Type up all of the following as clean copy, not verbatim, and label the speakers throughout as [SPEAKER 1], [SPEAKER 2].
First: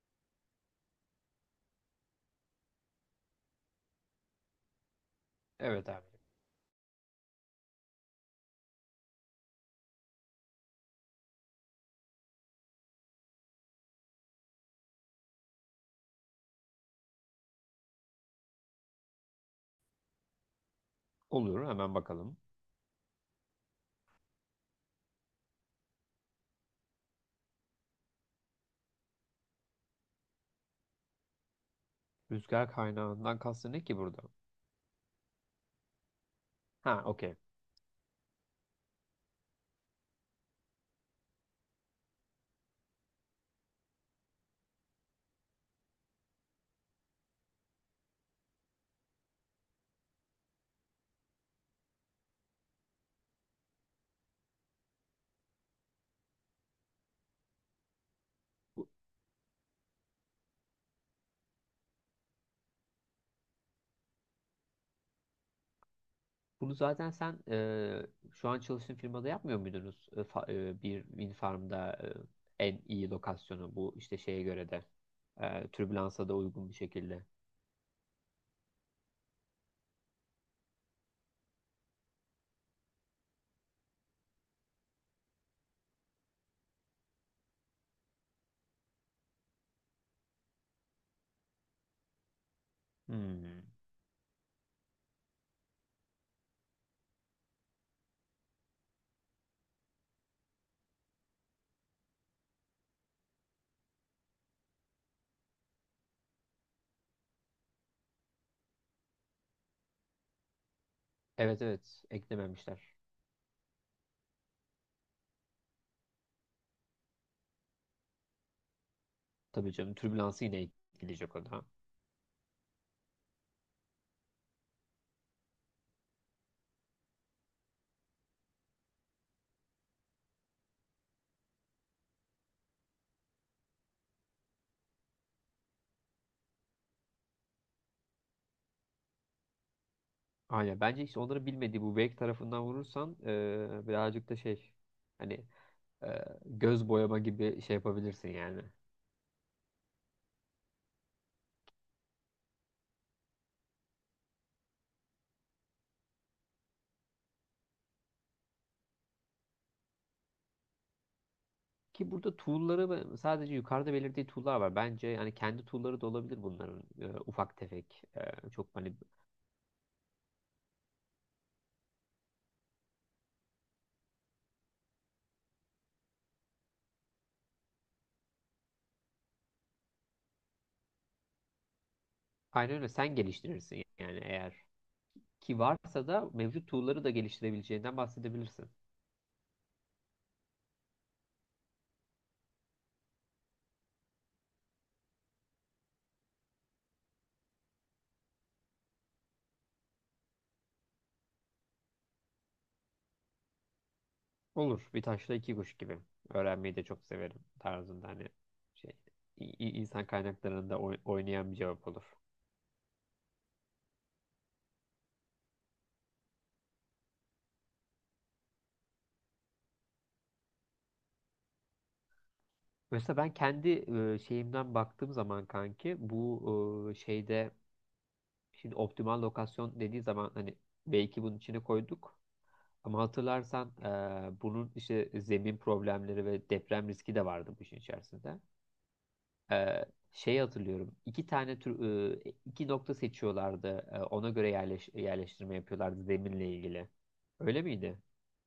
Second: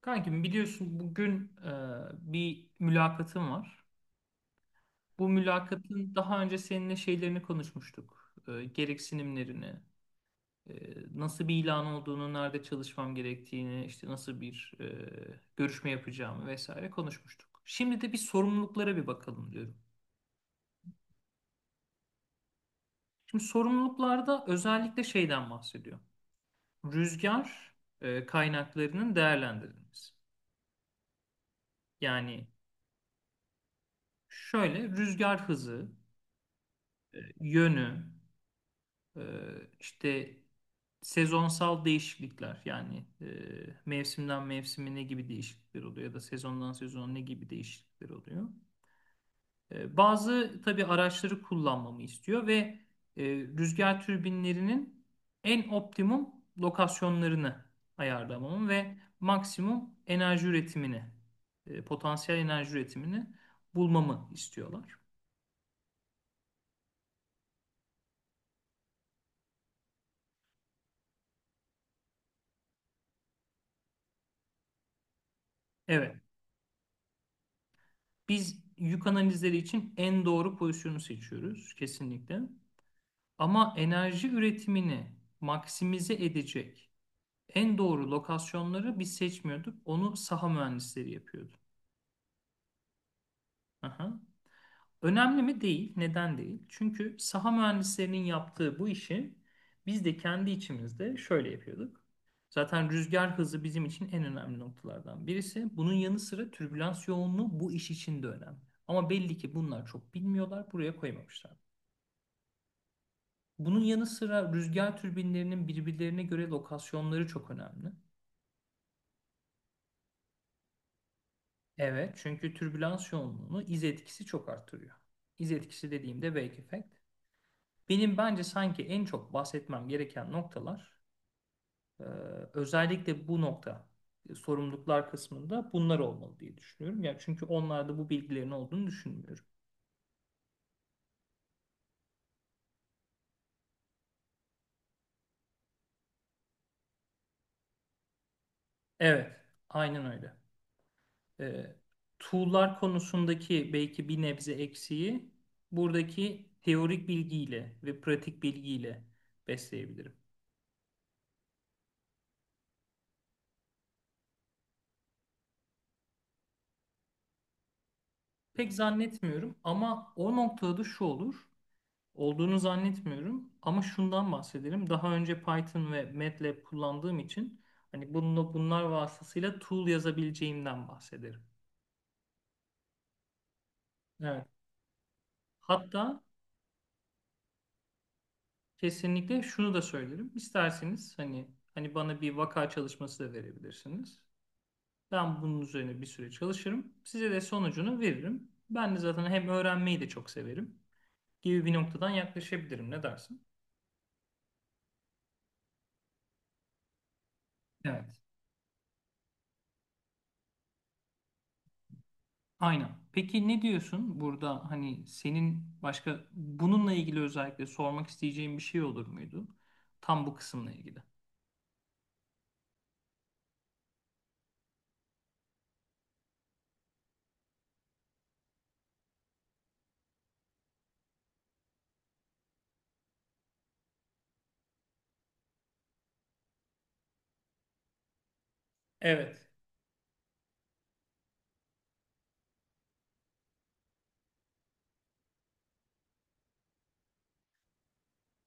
[SPEAKER 1] Kankim biliyorsun bugün bir mülakatım var. Bu
[SPEAKER 2] Evet abi.
[SPEAKER 1] mülakatın daha önce seninle şeylerini konuşmuştuk. Gereksinimlerini, e, nasıl bir ilan olduğunu, nerede çalışmam gerektiğini, işte nasıl bir görüşme yapacağımı vesaire konuşmuştuk. Şimdi de bir sorumluluklara bir bakalım diyorum.
[SPEAKER 2] Olur hemen bakalım.
[SPEAKER 1] Şimdi sorumluluklarda özellikle şeyden bahsediyor. Rüzgar kaynaklarının değerlendirilmesi. Yani
[SPEAKER 2] Rüzgar kaynağından kastın ne ki burada?
[SPEAKER 1] şöyle rüzgar hızı,
[SPEAKER 2] Ha, okey.
[SPEAKER 1] yönü, Ee, işte sezonsal değişiklikler, yani mevsimden mevsime ne gibi değişiklikler oluyor ya da sezondan sezona ne gibi değişiklikler oluyor. Bazı tabii araçları kullanmamı istiyor ve e, rüzgar türbinlerinin en optimum lokasyonlarını ayarlamamı
[SPEAKER 2] Bu-
[SPEAKER 1] ve maksimum enerji üretimini, potansiyel enerji üretimini bulmamı istiyorlar.
[SPEAKER 2] Bunu zaten sen şu an çalıştığın firmada yapmıyor muydunuz? Bir wind farm'da en iyi lokasyonu bu işte şeye göre de
[SPEAKER 1] Evet.
[SPEAKER 2] türbülansa da uygun bir şekilde.
[SPEAKER 1] Biz yük analizleri için en doğru pozisyonu seçiyoruz kesinlikle. Ama enerji üretimini maksimize edecek en doğru lokasyonları biz seçmiyorduk. Onu saha mühendisleri yapıyordu.
[SPEAKER 2] Hmm.
[SPEAKER 1] Aha. Önemli mi? Değil. Neden değil? Çünkü saha mühendislerinin yaptığı bu işi biz de kendi içimizde şöyle yapıyorduk. Zaten rüzgar hızı bizim için en önemli noktalardan birisi. Bunun yanı sıra türbülans yoğunluğu bu iş için de önemli. Ama belli ki bunlar çok bilmiyorlar, buraya koymamışlar.
[SPEAKER 2] Evet, evet, eklememişler.
[SPEAKER 1] Bunun yanı sıra rüzgar türbinlerinin birbirlerine göre lokasyonları çok önemli.
[SPEAKER 2] Tabii canım, türbülansı yine ekleyecek o da.
[SPEAKER 1] Evet, çünkü türbülans yoğunluğunu iz etkisi çok arttırıyor. İz etkisi dediğimde wake effect. Benim bence sanki en çok bahsetmem gereken noktalar, e, özellikle bu nokta, sorumluluklar kısmında bunlar olmalı diye düşünüyorum. Yani çünkü onlarda bu bilgilerin olduğunu düşünmüyorum.
[SPEAKER 2] Aynen, bence işte onları bilmediği bu wake tarafından vurursan birazcık da şey, hani e, göz boyama gibi şey yapabilirsin yani.
[SPEAKER 1] Evet, aynen öyle. E, Tool'lar konusundaki belki bir nebze eksiği buradaki teorik bilgiyle ve pratik bilgiyle besleyebilirim.
[SPEAKER 2] Ki burada tool'ları sadece yukarıda belirttiği tool'lar var. Bence yani kendi tool'ları da olabilir bunların ufak tefek. Çok
[SPEAKER 1] Pek
[SPEAKER 2] hani,
[SPEAKER 1] zannetmiyorum ama o noktada şu olur. Olduğunu zannetmiyorum ama şundan bahsedelim. Daha önce Python ve MATLAB kullandığım için hani bununla bunlar vasıtasıyla tool yazabileceğimden bahsederim.
[SPEAKER 2] aynen öyle, sen geliştirirsin yani,
[SPEAKER 1] Evet.
[SPEAKER 2] eğer ki varsa
[SPEAKER 1] Hatta
[SPEAKER 2] da mevcut tool'ları da geliştirebileceğinden bahsedebilirsin.
[SPEAKER 1] kesinlikle şunu da söylerim. İsterseniz hani bana bir vaka çalışması da verebilirsiniz. Ben bunun üzerine bir süre çalışırım. Size de sonucunu veririm. Ben de zaten hem öğrenmeyi de çok severim gibi bir noktadan yaklaşabilirim. Ne dersin?
[SPEAKER 2] Olur. Bir taşla iki kuş gibi. Öğrenmeyi de çok severim tarzında,
[SPEAKER 1] Evet.
[SPEAKER 2] hani şey, insan kaynaklarında oynayan bir cevap olur.
[SPEAKER 1] Aynen. Peki ne diyorsun burada, hani senin başka bununla ilgili özellikle sormak isteyeceğin bir şey olur muydu? Tam bu kısımla ilgili.
[SPEAKER 2] Mesela ben kendi şeyimden baktığım zaman kanki bu şeyde, şimdi optimal lokasyon dediği zaman hani belki bunun içine koyduk. Ama hatırlarsan bunun işte zemin problemleri ve deprem riski de vardı bu işin içerisinde.
[SPEAKER 1] Evet.
[SPEAKER 2] E, Şey hatırlıyorum. İki nokta seçiyorlardı. Ona göre yerleştirme yapıyorlardı zeminle ilgili. Öyle miydi?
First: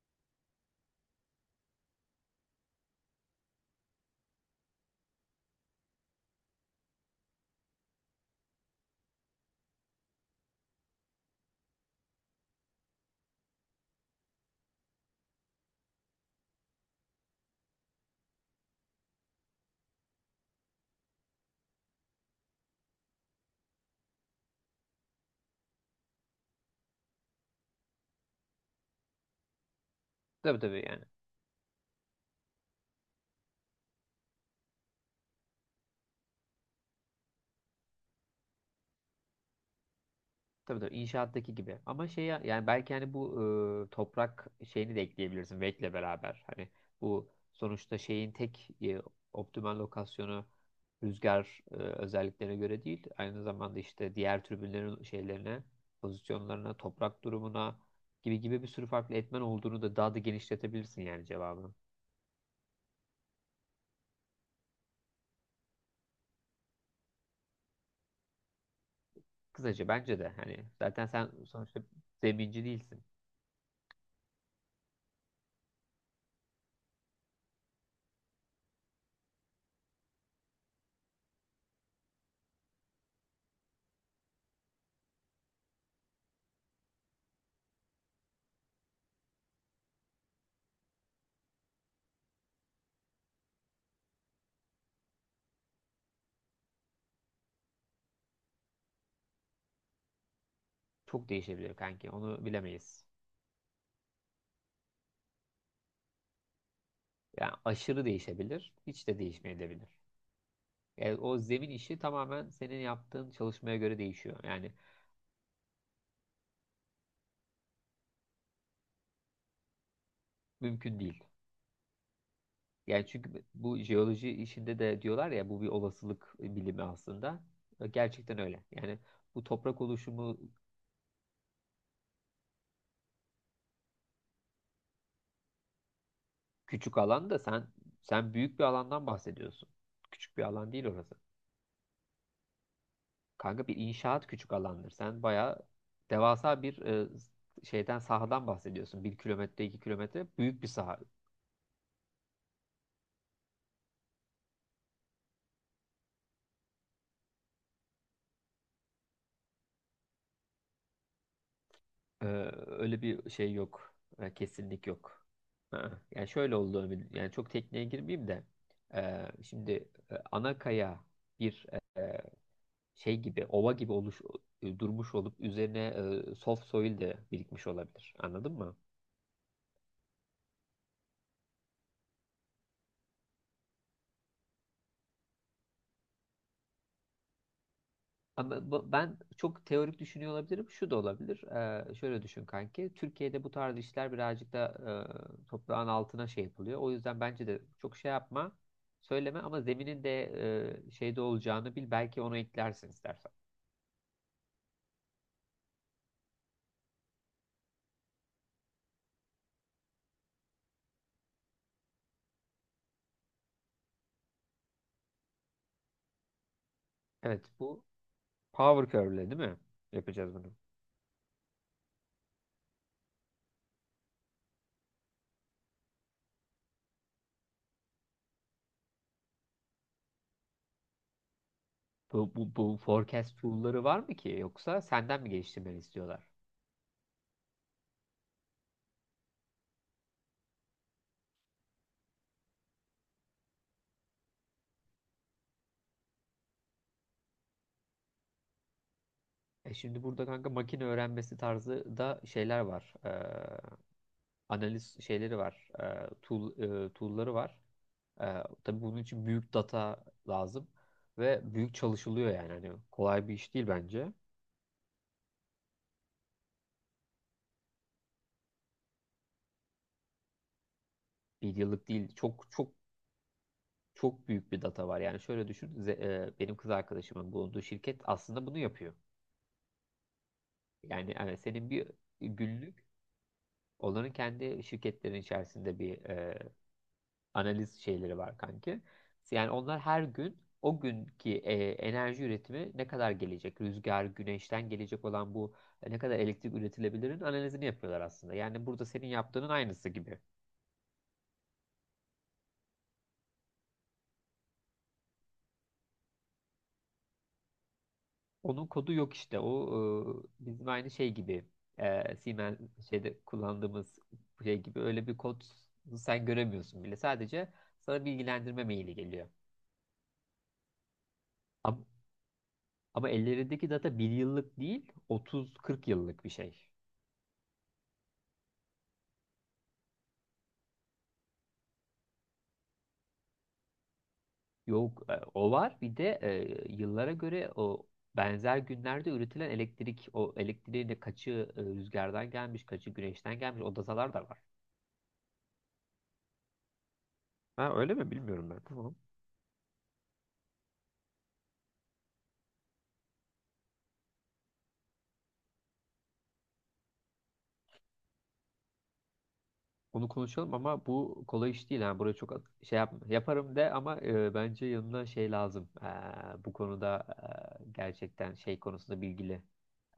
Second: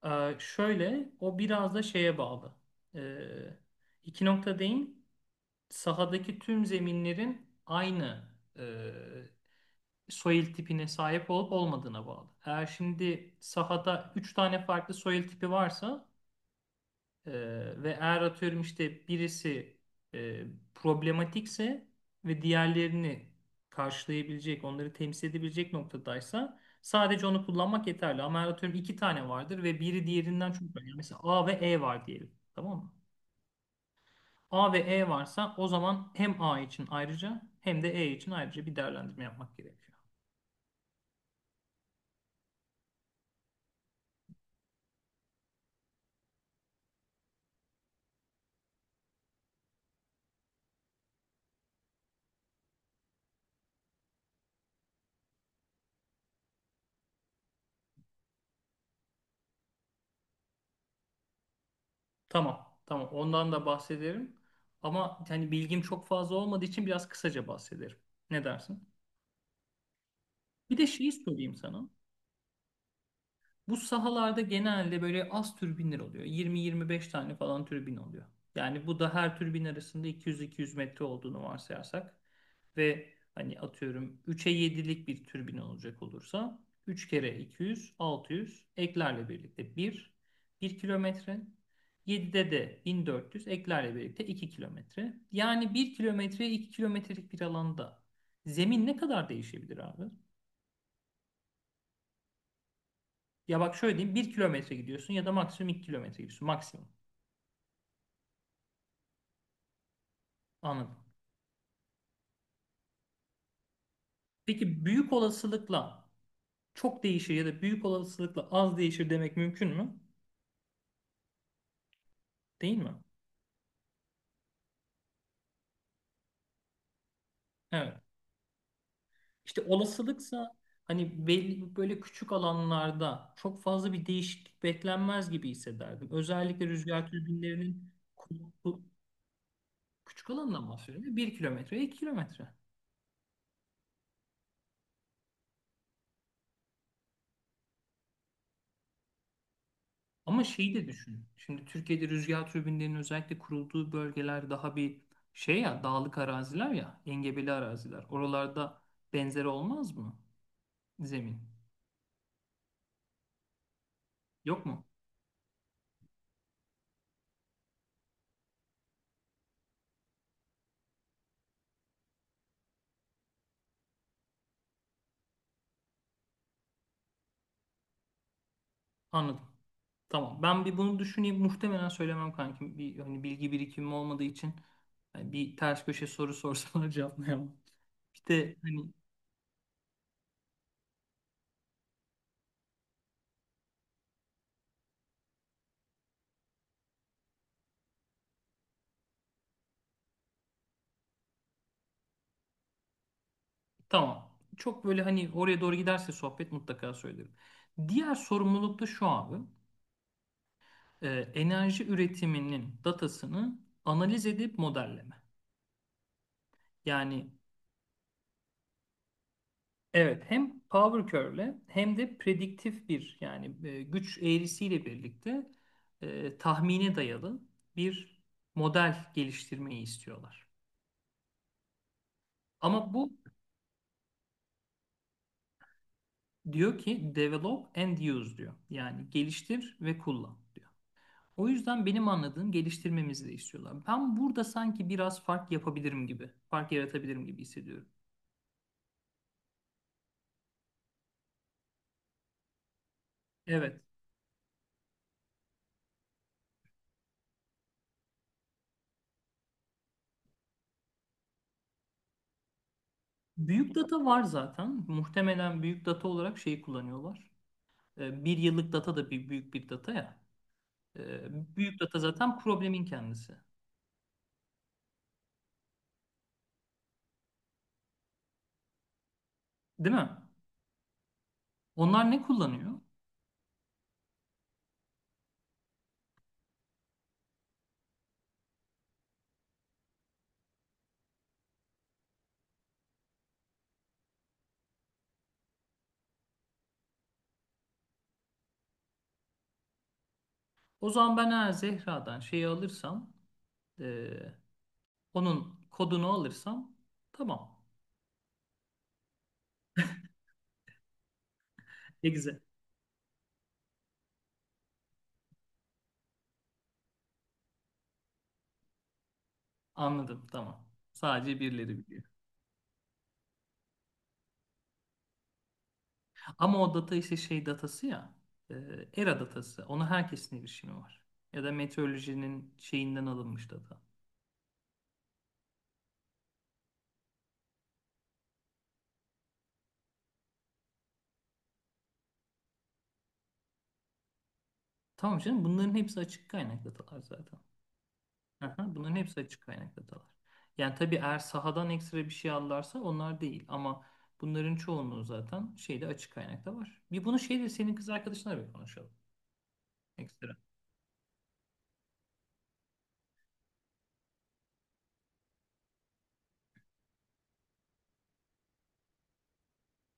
[SPEAKER 1] Şöyle, o biraz da şeye bağlı. Ee, iki nokta değil. Sahadaki tüm zeminlerin aynı e, soil tipine sahip olup olmadığına bağlı. Eğer şimdi sahada 3 tane farklı soil tipi varsa, Ee, ve eğer atıyorum işte birisi e, problematikse ve diğerlerini karşılayabilecek, onları temsil edebilecek noktadaysa sadece onu kullanmak yeterli. Ama eğer atıyorum iki tane vardır ve biri diğerinden
[SPEAKER 2] Tabii
[SPEAKER 1] çok
[SPEAKER 2] tabii
[SPEAKER 1] önemli. Yani
[SPEAKER 2] yani.
[SPEAKER 1] mesela A ve E var diyelim. Tamam mı? A ve E varsa o zaman hem A için ayrıca hem de E için ayrıca bir değerlendirme yapmak gerekiyor.
[SPEAKER 2] Tabii tabii, inşaattaki gibi. Ama şey, yani belki hani bu toprak şeyini de ekleyebilirsin Wake'le beraber. Hani bu sonuçta şeyin tek optimal lokasyonu rüzgar özelliklerine göre değil. Aynı zamanda işte diğer tribünlerin şeylerine, pozisyonlarına, toprak durumuna gibi gibi bir sürü farklı etmen olduğunu da daha da genişletebilirsin yani cevabını.
[SPEAKER 1] Tamam, tamam. Ondan da bahsederim. Ama hani bilgim çok fazla olmadığı için biraz kısaca bahsederim. Ne dersin?
[SPEAKER 2] Kısaca, bence de hani
[SPEAKER 1] Bir de
[SPEAKER 2] zaten
[SPEAKER 1] şeyi
[SPEAKER 2] sen
[SPEAKER 1] sorayım
[SPEAKER 2] sonuçta
[SPEAKER 1] sana.
[SPEAKER 2] zeminci değilsin.
[SPEAKER 1] Bu sahalarda genelde böyle az türbinler oluyor. 20-25 tane falan türbin oluyor. Yani bu da her türbin arasında 200-200 metre olduğunu varsayarsak ve hani atıyorum 3'e 7'lik bir türbin olacak olursa, 3 kere 200, 600, eklerle birlikte 1, 1 kilometre. 7'de de 1400, eklerle birlikte 2 kilometre. Yani 1 kilometre 2 kilometrelik bir alanda zemin ne kadar değişebilir abi?
[SPEAKER 2] Çok değişebilir kanki. Onu bilemeyiz.
[SPEAKER 1] Ya bak şöyle diyeyim, bir kilometre gidiyorsun ya da maksimum iki kilometre gidiyorsun. Maksimum.
[SPEAKER 2] Yani aşırı değişebilir, hiç de değişmeyebilir.
[SPEAKER 1] Anladım.
[SPEAKER 2] Yani o zemin işi tamamen senin yaptığın çalışmaya göre değişiyor. Yani
[SPEAKER 1] Peki büyük olasılıkla çok değişir ya da büyük olasılıkla az değişir demek mümkün mü?
[SPEAKER 2] mümkün değil.
[SPEAKER 1] Değil mi?
[SPEAKER 2] Yani çünkü bu jeoloji işinde de diyorlar ya, bu bir olasılık bilimi aslında.
[SPEAKER 1] Evet.
[SPEAKER 2] Gerçekten öyle. Yani bu
[SPEAKER 1] İşte
[SPEAKER 2] toprak oluşumu,
[SPEAKER 1] olasılıksa hani belli, böyle küçük alanlarda çok fazla bir değişiklik beklenmez gibi hissederdim. Özellikle
[SPEAKER 2] küçük
[SPEAKER 1] rüzgar
[SPEAKER 2] alanda sen
[SPEAKER 1] türbinlerinin
[SPEAKER 2] sen büyük bir alandan bahsediyorsun.
[SPEAKER 1] küçük
[SPEAKER 2] Küçük bir
[SPEAKER 1] alandan
[SPEAKER 2] alan değil
[SPEAKER 1] bahsediyorum.
[SPEAKER 2] orası.
[SPEAKER 1] Bir kilometre, 2 kilometre.
[SPEAKER 2] Kanka, bir inşaat küçük alandır. Sen bayağı devasa bir şeyden, sahadan bahsediyorsun. 1 kilometre, 2 kilometre
[SPEAKER 1] Ama
[SPEAKER 2] büyük bir
[SPEAKER 1] şeyi de
[SPEAKER 2] saha.
[SPEAKER 1] düşün. Şimdi Türkiye'de rüzgar türbinlerinin özellikle kurulduğu bölgeler daha bir şey, ya dağlık araziler ya engebeli araziler. Oralarda benzeri olmaz mı zemin?
[SPEAKER 2] Ee, Öyle bir şey yok.
[SPEAKER 1] Yok mu?
[SPEAKER 2] Kesinlik yok. Ha, yani şöyle oldu. Ömür, yani çok tekniğe girmeyeyim de. Şimdi ana kaya bir e, şey gibi, ova gibi durmuş olup üzerine soft soil de birikmiş olabilir. Anladın mı?
[SPEAKER 1] Anladım. Tamam. Ben bir bunu düşüneyim. Muhtemelen söylemem kankim. Bir hani bilgi birikimim olmadığı için hani bir ters köşe soru sorsalar cevaplayamam. Bir de
[SPEAKER 2] Ama
[SPEAKER 1] hani
[SPEAKER 2] ben çok teorik düşünüyor olabilirim. Şu da olabilir. Şöyle düşün kanki. Türkiye'de bu tarz işler birazcık da toprağın altına şey yapılıyor. O yüzden bence de çok şey yapma, söyleme, ama zeminin de şeyde olacağını bil. Belki onu eklersin istersen.
[SPEAKER 1] tamam. Çok böyle hani oraya doğru giderse sohbet, mutlaka söylerim. Diğer sorumluluk da şu abi. e, Enerji üretiminin datasını analiz edip modelleme. Yani
[SPEAKER 2] Evet, bu power curve'le değil mi?
[SPEAKER 1] evet,
[SPEAKER 2] Yapacağız bunu.
[SPEAKER 1] hem power curve'le hem de prediktif bir, yani güç eğrisiyle birlikte tahmine dayalı bir model geliştirmeyi istiyorlar.
[SPEAKER 2] Bu
[SPEAKER 1] Ama bu
[SPEAKER 2] forecast tool'ları var mı ki? Yoksa senden mi geliştirmeni istiyorlar?
[SPEAKER 1] diyor ki develop and use diyor. Yani geliştir ve kullan diyor. O yüzden benim anladığım geliştirmemizi de istiyorlar. Ben burada sanki biraz fark yapabilirim gibi, fark yaratabilirim gibi hissediyorum.
[SPEAKER 2] Şimdi burada kanka, makine öğrenmesi tarzı da şeyler var.
[SPEAKER 1] Evet.
[SPEAKER 2] Analiz şeyleri var. Tool'ları var. E, tabii bunun için büyük data lazım ve büyük çalışılıyor yani. Hani kolay bir iş değil
[SPEAKER 1] Büyük data
[SPEAKER 2] bence.
[SPEAKER 1] var zaten. Muhtemelen büyük data olarak şeyi kullanıyorlar. Bir yıllık data da bir büyük bir data ya.
[SPEAKER 2] Bir
[SPEAKER 1] Büyük
[SPEAKER 2] yıllık
[SPEAKER 1] data
[SPEAKER 2] değil.
[SPEAKER 1] zaten
[SPEAKER 2] Çok çok
[SPEAKER 1] problemin kendisi.
[SPEAKER 2] çok büyük bir data var. Yani şöyle düşün. Benim kız arkadaşımın bulunduğu şirket aslında bunu yapıyor.
[SPEAKER 1] Değil mi?
[SPEAKER 2] Yani evet, senin bir
[SPEAKER 1] Onlar ne kullanıyor?
[SPEAKER 2] günlük, onların kendi şirketlerin içerisinde bir analiz şeyleri var kanki. Yani onlar her gün o günkü enerji üretimi ne kadar gelecek? Rüzgar, güneşten gelecek olan bu ne kadar elektrik üretilebilirin analizini yapıyorlar aslında. Yani burada senin yaptığının aynısı gibi.
[SPEAKER 1] O zaman ben eğer Zehra'dan şeyi alırsam, e, onun kodunu alırsam tamam.
[SPEAKER 2] Onun kodu yok işte. O, bizim aynı şey gibi.
[SPEAKER 1] Ne güzel.
[SPEAKER 2] Siemens şeyde kullandığımız şey gibi, öyle bir kod sen göremiyorsun bile. Sadece sana bilgilendirme maili geliyor.
[SPEAKER 1] Anladım, tamam. Sadece birileri
[SPEAKER 2] Ama,
[SPEAKER 1] biliyor.
[SPEAKER 2] ama ellerindeki data bir yıllık değil, 30-40 yıllık bir
[SPEAKER 1] Ama
[SPEAKER 2] şey.
[SPEAKER 1] o data işte şey datası ya, e, ERA datası. Ona herkesin erişimi var. Ya da meteorolojinin şeyinden alınmış data.
[SPEAKER 2] Yok, o var. Bir de yıllara göre o benzer günlerde üretilen elektrik, o elektriğin de kaçı rüzgardan gelmiş, kaçı güneşten gelmiş, o datalar da var.
[SPEAKER 1] Tamam canım, bunların hepsi açık kaynak datalar zaten.
[SPEAKER 2] Ha, öyle mi, bilmiyorum ben.
[SPEAKER 1] Aha, bunların
[SPEAKER 2] Tamam.
[SPEAKER 1] hepsi açık kaynak datalar. Yani tabii eğer sahadan ekstra bir şey alırlarsa onlar değil, ama bunların çoğunluğu zaten şeyde, açık kaynakta var. Bir bunu şeyde, senin kız arkadaşına bir konuşalım
[SPEAKER 2] Onu
[SPEAKER 1] ekstra.
[SPEAKER 2] konuşalım, ama bu kolay iş değil. Yani buraya çok şey yapma. Yaparım de, ama bence yanına şey lazım. Bu konuda gerçekten şey konusunda bilgili.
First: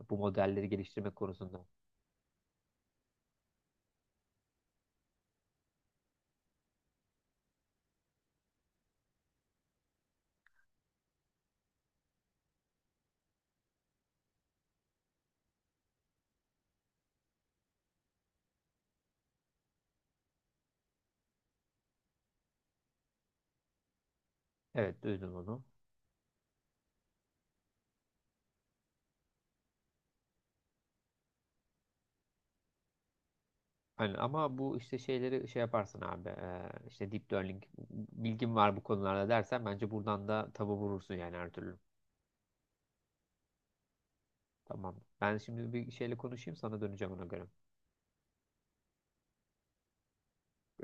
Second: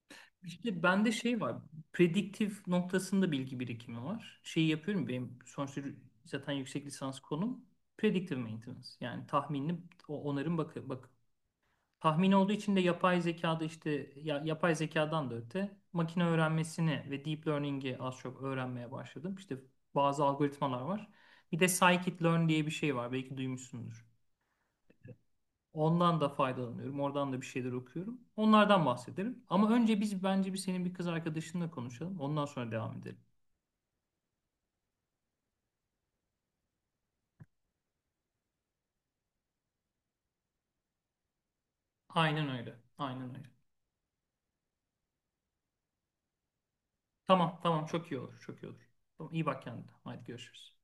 [SPEAKER 2] Bu modelleri
[SPEAKER 1] İşte
[SPEAKER 2] geliştirme
[SPEAKER 1] bende şey var.
[SPEAKER 2] konusunda.
[SPEAKER 1] Prediktif noktasında bilgi birikimi var. Şeyi yapıyorum, benim sonuçta zaten yüksek lisans konum predictive maintenance. Yani tahminli onarım, bak, bak. Tahmin olduğu için de yapay zekada, işte yapay zekadan da öte makine öğrenmesini ve deep learning'i az çok öğrenmeye başladım. İşte bazı algoritmalar var. Bir de scikit-learn diye bir şey var. Belki duymuşsundur.
[SPEAKER 2] Evet, duydum onu.
[SPEAKER 1] Ondan da faydalanıyorum. Oradan da bir şeyler okuyorum. Onlardan bahsederim. Ama önce biz bence bir, senin bir kız arkadaşınla konuşalım. Ondan sonra devam edelim.
[SPEAKER 2] Aynen. Ama bu işte şeyleri şey yaparsın abi, işte deep learning bilgim var bu konularda dersen, bence buradan da tabu vurursun yani her türlü.
[SPEAKER 1] Aynen öyle. Aynen öyle.
[SPEAKER 2] Tamam. Ben şimdi bir şeyle konuşayım, sana döneceğim ona göre.
[SPEAKER 1] Tamam, tamam. Çok iyi olur. Çok iyi olur. Tamam, iyi bak kendine. Haydi görüşürüz.